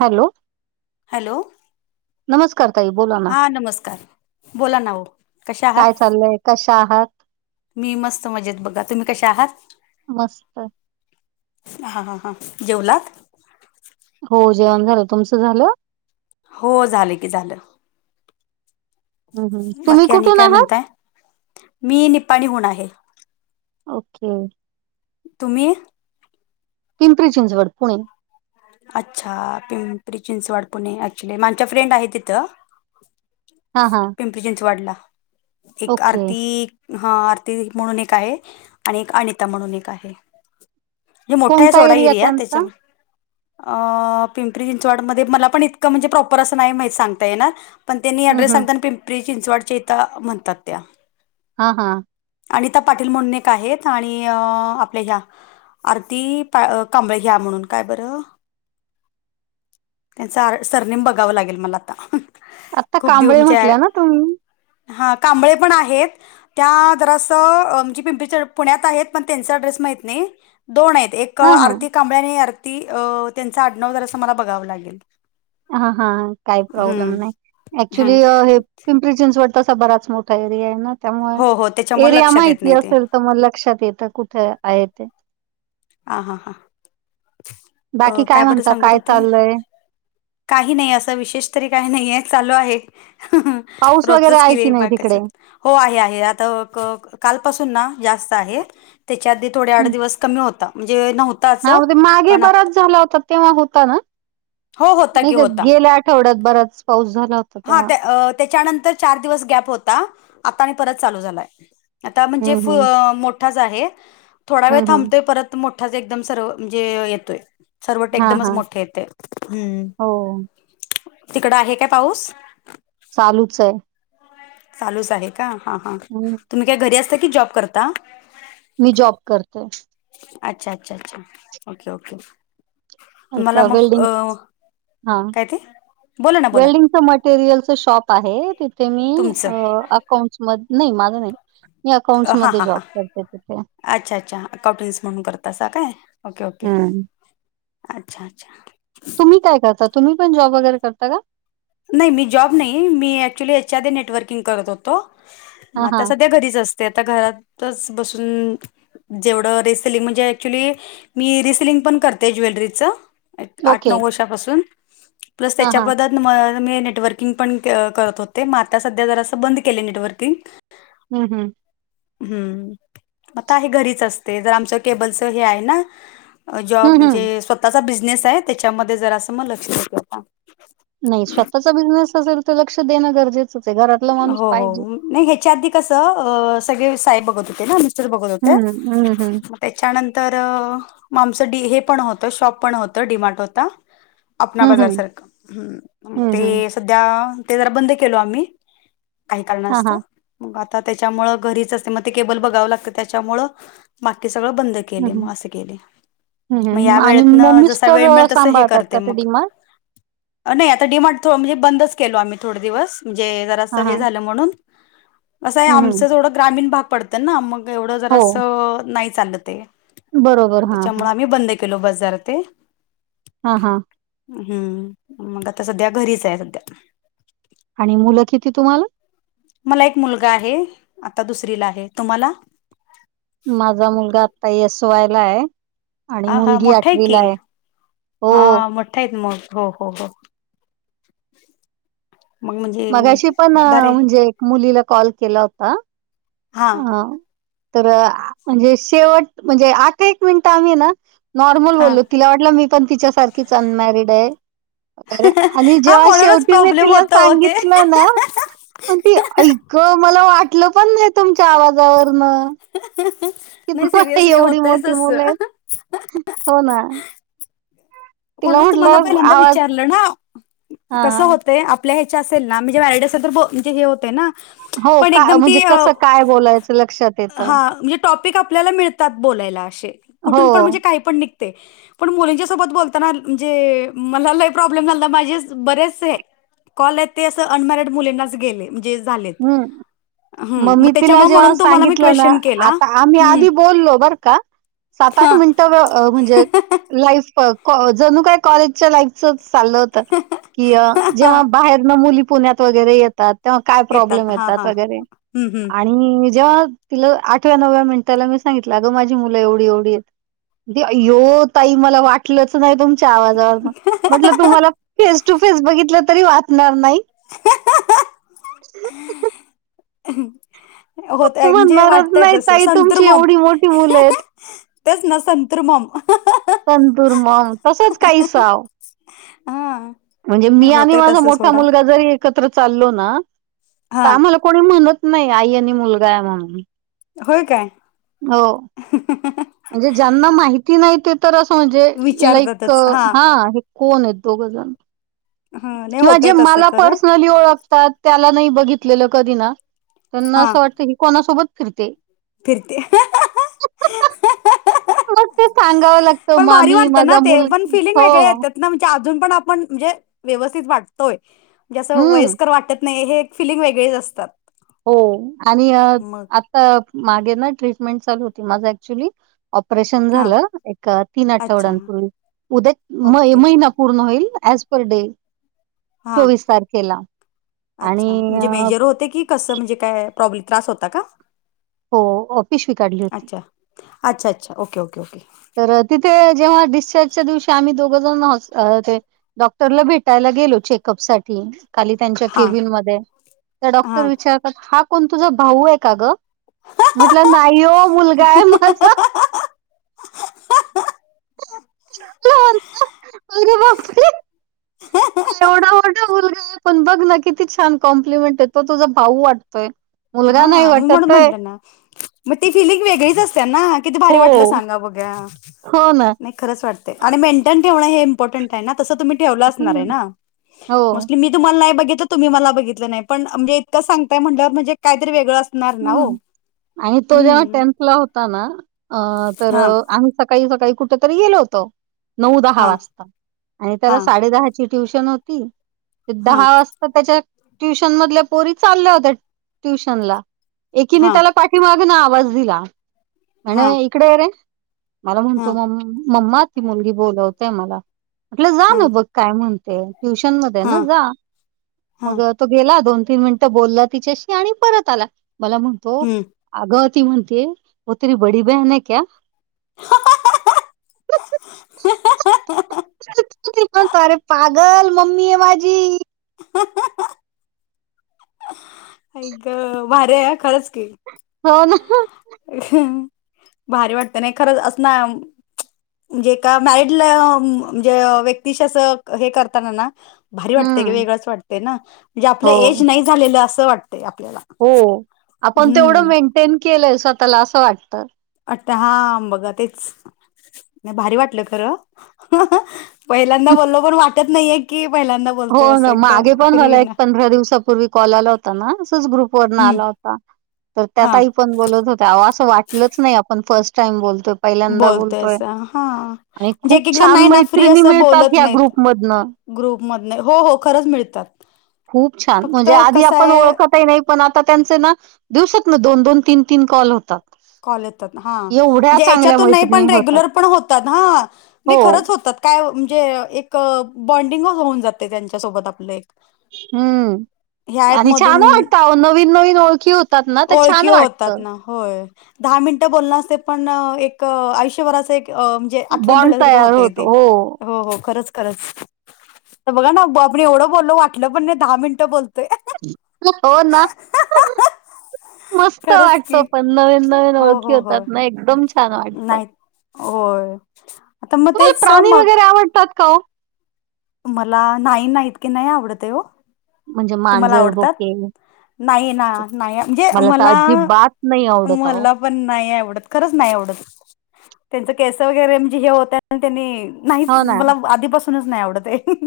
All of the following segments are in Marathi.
हॅलो हॅलो नमस्कार ताई बोला ना हा नमस्कार बोला ना हो कशा आहात कश्या आहात मी मस्त मजेत बघा तुम्ही कशा आहात मस्त हा हा हा जेवलात हो जेवण झालं तुमचं झालं हो झालं की झालं हं, हं. तुम्ही बाकी आणि कुठून काय आहात म्हणताय मी निपाणी होन आहे ओके तुम्ही पिंपरी चिंचवड पुणे अच्छा पिंपरी चिंचवड पुणे क्च्युली माझ्या फ्रेंड आहे तिथं हा हा प्पिंप्रि चिंचवडला एक ओके आर्थि हा आरती म्हणून एक आहे आणि एक अनिता म्हणून एक आहे हे मोठा आहे कोणता सोडा एरिया त्यांचा त्याच्या अ पिंपरी चिंचवडमध्येध्ये मला पण इतकं म्हणजे प्रॉपर असं नाही मा सांगता ये ना पण त्यांनी हं, अऍड्रेस हं. सांगताना पिंपरी चिंचवडच्या इथं म्हणतात त्या हा हा अनिता पाटील म्हणुनेक आहेत आणि आपल्या ह्या आरती कांबळे घ्या म्हणून काय बरं त्यांचा सरनेम बघावं लागेल मला आता आत्ता खूप दिव कांबळे म्हणजे म्हटल्या ना तुम्ही हा कांबळे पण आहेत त्या दरासं म्हणजे पिंपरी च पुण्यात आहेत पण त्यांचा ड्रेस माहत नाही दोन आहेत एक एक हा हा आरती कांबळ्याने आरती अ त्यांचा आडनव जर असं मला बघावं लागेल हा हा काही प्रॉब्लेम हम्म नाही हां ऍक्च्युली हे चिंचवड तसा बराच मोठा एरिया आहे ना हो हो त्यामुळे त्याच्यामुळे एरिया लक्षात येत माहितती नाही ते असेल तर मग लक्षात येतं कुठे आहे ते हा हा हा बाकी काय म्हणत काय चाललय काही नाही असं विशेष तरी काही नाही आहे चालू आहे पाऊस वगैरे रोजच आहे केली की नाही बाकीचं तिकडे हो आहे आहे आता कालपासून ना जास्त आहे त्याच्या आधी थोडे हं. आठ दिवस कमी होता म्हणजे नव्हता हा मागे बराच झाला होता तेव्हा होता ना हो होता की नाही का होता गेल्या आठवड्यात बराच पाऊस झाला होता हां तेव्हा त्या अ, त्याच्यानंतर चार दिवस गॅप होता आता आणि परत चालू झालाय आता म्हणजे हं, हं. मोठाच आहे थोडा वेळ हं, हं. थांबतोय परत मोठाच एकदम सर्व म्हणजे येतोय सर्वट हां, एकदमच हां. मोठे येते हम्म हो. तिकड आहे काय पाऊस चालूच आहे चालूच आहे का हा हां हम् तुम्ही काय घरी असता की जॉब करता मी जॉब करते अच्छा अच्छा अच्छा ओके ओके एक तुम्हाला मग वेल्डिंग अ, हा काय ते? बोला ना बोला वेल्डिंगच मटेरियलच शॉप आहे तिथे मी तुमचं. अकाउंट्स मध्ये नाही माझं नाही अकां् हां मध्ये हां हां. जॉब करते तिथे. अच्छा अच्छा अकाउटेन्स म्हणून करत अस काय ओके ओके हं. अच्छा अच्छा ी काय करता तुम्ही पण जॉब वगैरे करता का नाही मी जॉब नाही मी ऍक्च्युली याच्या आधी नेटवर्किंग करत होतो म हां, आता हां. सध्या घरीच असत ते आता घरातच बसून जेवढं रिसेलिंग म्हणजे ऍक्च्युली मी रिसेलिंग पण करते ज्वेलरीचं. आठ ओके. नऊ वर्षापासून प्लस हां, हां. त्याच्याबद्दल मी नेटवर्किंग पण करत होते म आता सध्या जरासं अस बंद केलं नेटवर्किंग. हम् हम् हम् आता हे घरीच असते जर आमचं केबलचं हे आहे ना जॉब हं, हं. म्हणजे स्वतःचा बिझनेस आहे त्याच्यामध्ये जरा असं म लक्ष देतलं सां नाही स्वतःचा बिझनेस असेल तर लक्ष देणं गरजेचं स घर हो हो नाही ह्याच्या आधी कसं अ सगळे साहेब बघत होते ना च बघोल हं, होते हं, हं. त्याच्यानंतर मग आमचं डी हे पण होतं शॉप पण होतं डीमार्ट होता अपणा हं, बाजार हं. सारखं मग हं, ते हं. सध्या ते जरा बंद केलो आम्ही. काही कारण हां, असतं हां. मग आता त्याच्यामुळ घरीच असते म ते केबल बघाव लागत त्याच्यामुळ बाकी सगळं बंद हं, केले हं. म असं गेले हं, म हं. या आणि वेळेतन मग जसा मिस्टर वेळ मिळ अ, तस हे सांभाळतात करते का ते मग. डी-मार्ट? नाही आता डीमार्ट म्हणजे बंदच केलो आम्ही थोडे दिवस म्हणजे जरा असं हां, हे हां. झालं म्हणून असं आहे हं, हं. आमचं जवढं ग्रामीण भाग पडतं ना मग एवढं हो. जरासं नाही चाल ते बरोबर. म हां, त्याच्यामुळ हां. आम्ही बंद केलो बाजार ते. हा हा. हम्म मंग आता सध्या घरीच आहे सध्या. आणि मुलं किती तुम्हाला? मला एक मुलगा आहे आता दुसरीला आहे. तुम्हाला? माझा मुलगा आत्ता एस् वाय ला आहे. आणि हा हा मुलगी मोठा आठवीला की आहे हो. हा मोठा हो हो हो. मंग म्हणजे मगाशी पण अ, बरे आहे. म्हणजे एक मुलीला कॉल केला होता हा अ तर म्हणजे शेवट म्हणजे आठ एक मिनिटं आम्ही ना नॉर्मल हा बोललो तिला वाटलं मी पण तिच्यासारखीच अनमॅरिड आहे. र आणि हा जेव्हा म्हणूनच शेवटी मी प्रॉब्लेम तिला होत हो ते सांगितलं ना पण ती आई गं! मला वाटलं पण नाही तुमच्या आवाजावरनं. कि नाही तुम्हाला सिरियसली एवढी होतय मोठी मुलं तसं. आहेत हो ना. तिला म्हणुनच म्हटलं तुम्हाला पहिल्यांदा आवाज विचारलं ना. हा कसं होतंय आपल्या ह्याच्या असेल ना म्हणजे मॅरिड असेल तर म्हणजे हे होते ना. हो पण का एकदम म्हणजे ती अ कसं काय बोलायचं लक्षात येतं हा म्हणजे टॉपिक आपल्याला मिळ तात बोलायला अशे हो कुठुन पण काहीपण निघतयं पण मुलींच्या सोबत बोल ताना म्हणजे मला लय प्रॉब्लेम झालता माझे बरेचसे कॉल आहेत ते असं अनमॅरिड मुलींनाच गेले म्हणजे झालेत. हम्म म मग मी तिला त्याच्यामुळे जेव्हा म्हणून तुम्हाला मी सांगितलं ना क्वेश्चन केला आता आम्ही हम्म आधी बोललो बर का! सात आठ हा. मिनिटं म्हणजे लाईफ अ जणू काय कॉलेजच्या लाईफचचं चाललं होत की जेव्हा बाहेरनं मुली पुण्या त वैगेर येतात तेव्हा काय प्रॉब्लेम हा येतात हा वैगेरे. हम्म आणि मी जेव्हा तिला आठव्या नवव्या मिनिटाला मी सांगितलं अगं माझी मुलं एवढी एवढी आहेत. अय्यो ताई मला वाटलंच नाही तुमच्या आवाजावरनं. म्हटलं तुम्हाला फेस टू फेस बघितलं तरी वाटणार नाही. [inaudible] तू होतंय म्हणजे म्हणणारच वाटतंय नाही तसं ताई संतुर तुमची मॉम. एवढी मोठी मुलं आहेत. तेच ना संतुर मॉम. संतूर मॉम तसेच काहीसाव हा म्हणजे नाही मी आणि होतय माझा तसं मोठा सोडा मुलगा जरी एकत्र चाललो ना हा तर आम्हाला कोणी म्हणत नाही आई आणि मुलगा आहे म्हणून. होय काय. हो. म्हणजे ज्यांना माहिती नाही ते तर असं म्हणजे लाईक अ हा. कोण आहेत दोघजण हा नाही किंवा होतय जे तसं मला खरं पर्सनली ओळख तात त्याला नाही बघितलेलं कधी ना त्यांना हा असं वाटतं की ही कोणासोबत फिरते. फिरते. मग ते सांगावं लागतं पण भारी मामी वाटत ना माझा ते मुल पण फिलिंग हो वेगळ्या येत्यात. म्हणजे अजून पण आपण म्हणजे व्यवस्थित वाटतोय म्हणजे असं हम्म वयस्कर वाटत नाही हे फिलिंग वेगळेच असतात. हो आणि मग आता मागे ना ट्रीटमेंट चालू होती माझ ऍक्च्युली ऑपरेशन हा झालं. एका तीन अच्छा आठवड्यांपूर्वी. उद्या म ओके. महिना पूर्ण होईल. As per day. हां चोवीस तारखेला. आणि अच्छा अ म्हणजे मेजर होते की कसं, म्हणजे काय? प्रॉब्लेम त्रास होता का? हो. ऑ पिसवी काढली होती. अच्छा अच्छा - अच्छा. Okay, okay, okay. तर तिथे जेव्हा डिस्चार्जच्या दिवशी, आम्ही दोघजण हॉस अ न ते डॉक्टरला भेटायला गेलो. चेकअप साठी. खाली त्यांच्या हां केबिन मध्ये. त्या डॉक्टर हां विचारतात, हा कोण तुझा भाऊ आहे का, गं? म्हटलं नाही. ओ, हां मुलगाय माझा. तो - [inaudible] अरे, बाप रे! एवढा मोठा मुलगाय. पण बघ ना, किती छान कॉम्प्लिमेंटय. तो तुझा भाऊ वाटतोय. मुलगा हा. नाही म म्हड वाटत आहे. म्हणलं ना. मग ती, फिलिंग वेगळीच असते ना. किती भारी वाटलं हो, सांगा. बघ्या. हो ना. खरच वाटतंय. आणि मेनटेन ठेवणं हे इंपॉर्टन्ट आहे ना? तस तुम्ही ठेवलं असणारे हं, ना? हो. मोस्टली मी तुम्हाला नाही बघितलं. तुम्ही मला बघितलं नाही. पण जे इतकं सांगताय म्हणल्यावर, म्हणजे काही तरी वेगळ अस हम्म, आणि तो जेव्हा टेन्थ ला होता होता ना. अ तर हां आम्ही सकाळी - सकाळी, कुठं तरी गेलो होतो. नऊ - दहा हां वाजता. आणि त्याला हां साडे दहाची ट्युशन होती. हां दहा वाज ता त्याच्या ट्युशन मधल्या पोरी. चालल्या होत्या ट्युशनला. एकीने हां त्याला पा पाठीमागन आवाज दिला. म्हणे, हां इकडे रे. मला म्हणतो हां म मम्मा, ती मुलगी बोलवतेय मला. म्हटलं, जा हां न बघ काय म्हणते? ट्युशन मध्ये ना हां जा. हां मग तो गेला. दोन- तीन मिनिटं बोलला तिच्याशी. आणि परत आला. मला म्हणतो हं. अगं, ती म्हणतिये. वो तेरी बडी बेहन हे क्या? [unintelligible] [unintelligible] तो मनतो अरे, पा गल. मम्मीय, माजी. [unintelligible] आई ग! भारी ह, खरंच की. हो, ना. [unintelligible] भारी वाटतं ना, खरंच. अस ना म्हणजे एका मॅरीडल म्हणजे, व्यक्तीशी अस हे करताना ना भारी वाटते गं. हम्म वेगळंच वाटतेय ना. म्हणजे आपलं हो एज नाही झालेलं. असं वाटतय आपल्याला. हो. आपण तेवढं हम्म मेंटेन केलंय, स्वतःला. असं वाटतं. वाटतं हा, बघा. तेच. नाही भारी वाटलं खरं. [unintelligible] पहिल्यांदा बोललो. पण वाटत नाहीे की, पहिल्यांदा हो बोलतोय असं. ना मागे एकदम पण फ्री मला एक न. पंधरा दिवसापूर्वी कॉल आला होता ना. असच ग्रुपवरन हम्म आला होता. तर त्या हा ताई पण बोलत होत्या. असं वाटलंच नाही. आपण फर्स्ट टाईम बोलतोय. पहिल्यांदा बोलतोय. बोलतोयस हा आणि म्हणजे खूप एक एक जण छान नाही ना मैत्रिणी मिळतात, या ग्रुपमधनं. ग्रुपमधन. हो, हो. खरंच मिळतात. खूप छान. फक्त म्हणजे, आधी कसं आपण आहे ओळखतही नाही. पण आता त्यांचे ना, दिवसातन दोन - दोन, तीन - तीन कॉल होतात. कॉल येतात हा एवढ्या म्हणजे चांगल्या याच्यातून नाही मैत्रिणी पण होतात रेग्युलर पण होतात ह नई हो खरच होतात. काय ओ म्हणजे एक बॉन्डिंग होऊन जातय त्यांच्यासोबत आपलं एक. ह्या हम्म ऍप आणि छान मधून वाटत आओ नवीन नवीन ओळखी होत होतात ना ते ओळखी छान होतात वाटतं. ना होय दहा मिनटं बोलण असतय पण एक आयुष्यभराच एक अम म्हणजे आठवण बॉन्ड ठेवल्या सरक तयार होतय तेे. होतो हो हो हो खरंच खरच. तर बघा ना ब आपण एवढं बोलल वाटलं पण नाही दहा मिनटं बोलतोय. हो ना? मस्त खरंच की वाटतो पण नवीन नवीन ओळखी होतात ना? एकदम छान वाटतं. नाहीत. होय आता मग तेच मग - त्यात का? मला नाही ना इतकी नाही आवडत आहे हो. म्हणजे तुम्हाला मांजर, आवडतात बोके नाही ना नाही म्हणजे तर मला अजिबात नाही आवडत अहो. मला पण नाही आवडत. खरंच नाही आवडत. त्यांच केस वगैरे म्हणजे हे होतात. त्यांनी नाहीच हो ना. मला आधीपासूनच नाही आवडत आहे.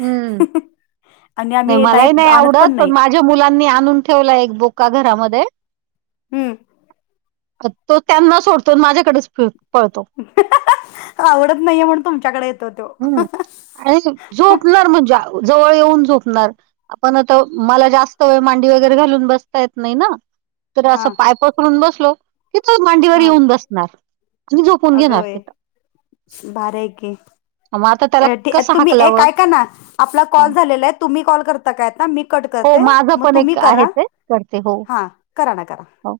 हम्म आणि नाही आम्ही मलाही नाही आणत आवडत पण नाही माझ माझ्या मुलांनी आणून ठेवलाय. एक बोका घरामध्ये. हम्म. तो त्यांना सोडतो अन् माझ्याकडेच फि - पळतो. आवडत नाहीये म्हणून तुमच्याकडे येतो तो. हं. आणि झोपणार म्हणजे जवळ येऊन झोपणार. आपण आता मला जास्त वेळ मांडी वगैरे घालून बसता येत नाही ना? तर असं हा पाय पसरून बसलो की तो मांडीवर येऊन बसणार. आणि झोपून घेणार अगवय तिथं. भारी हाय की. मग आता त्याला है ठी कसं तुम्ही एक हाकलावं? ऐका ना आपला हां. कॉल झालेला आहे. तुम्ही कॉल करता काय आता मी कट हो करते. माझं मग पण तुम्ही एक आहे करा. ते करते हो. हा करा न करा. हो.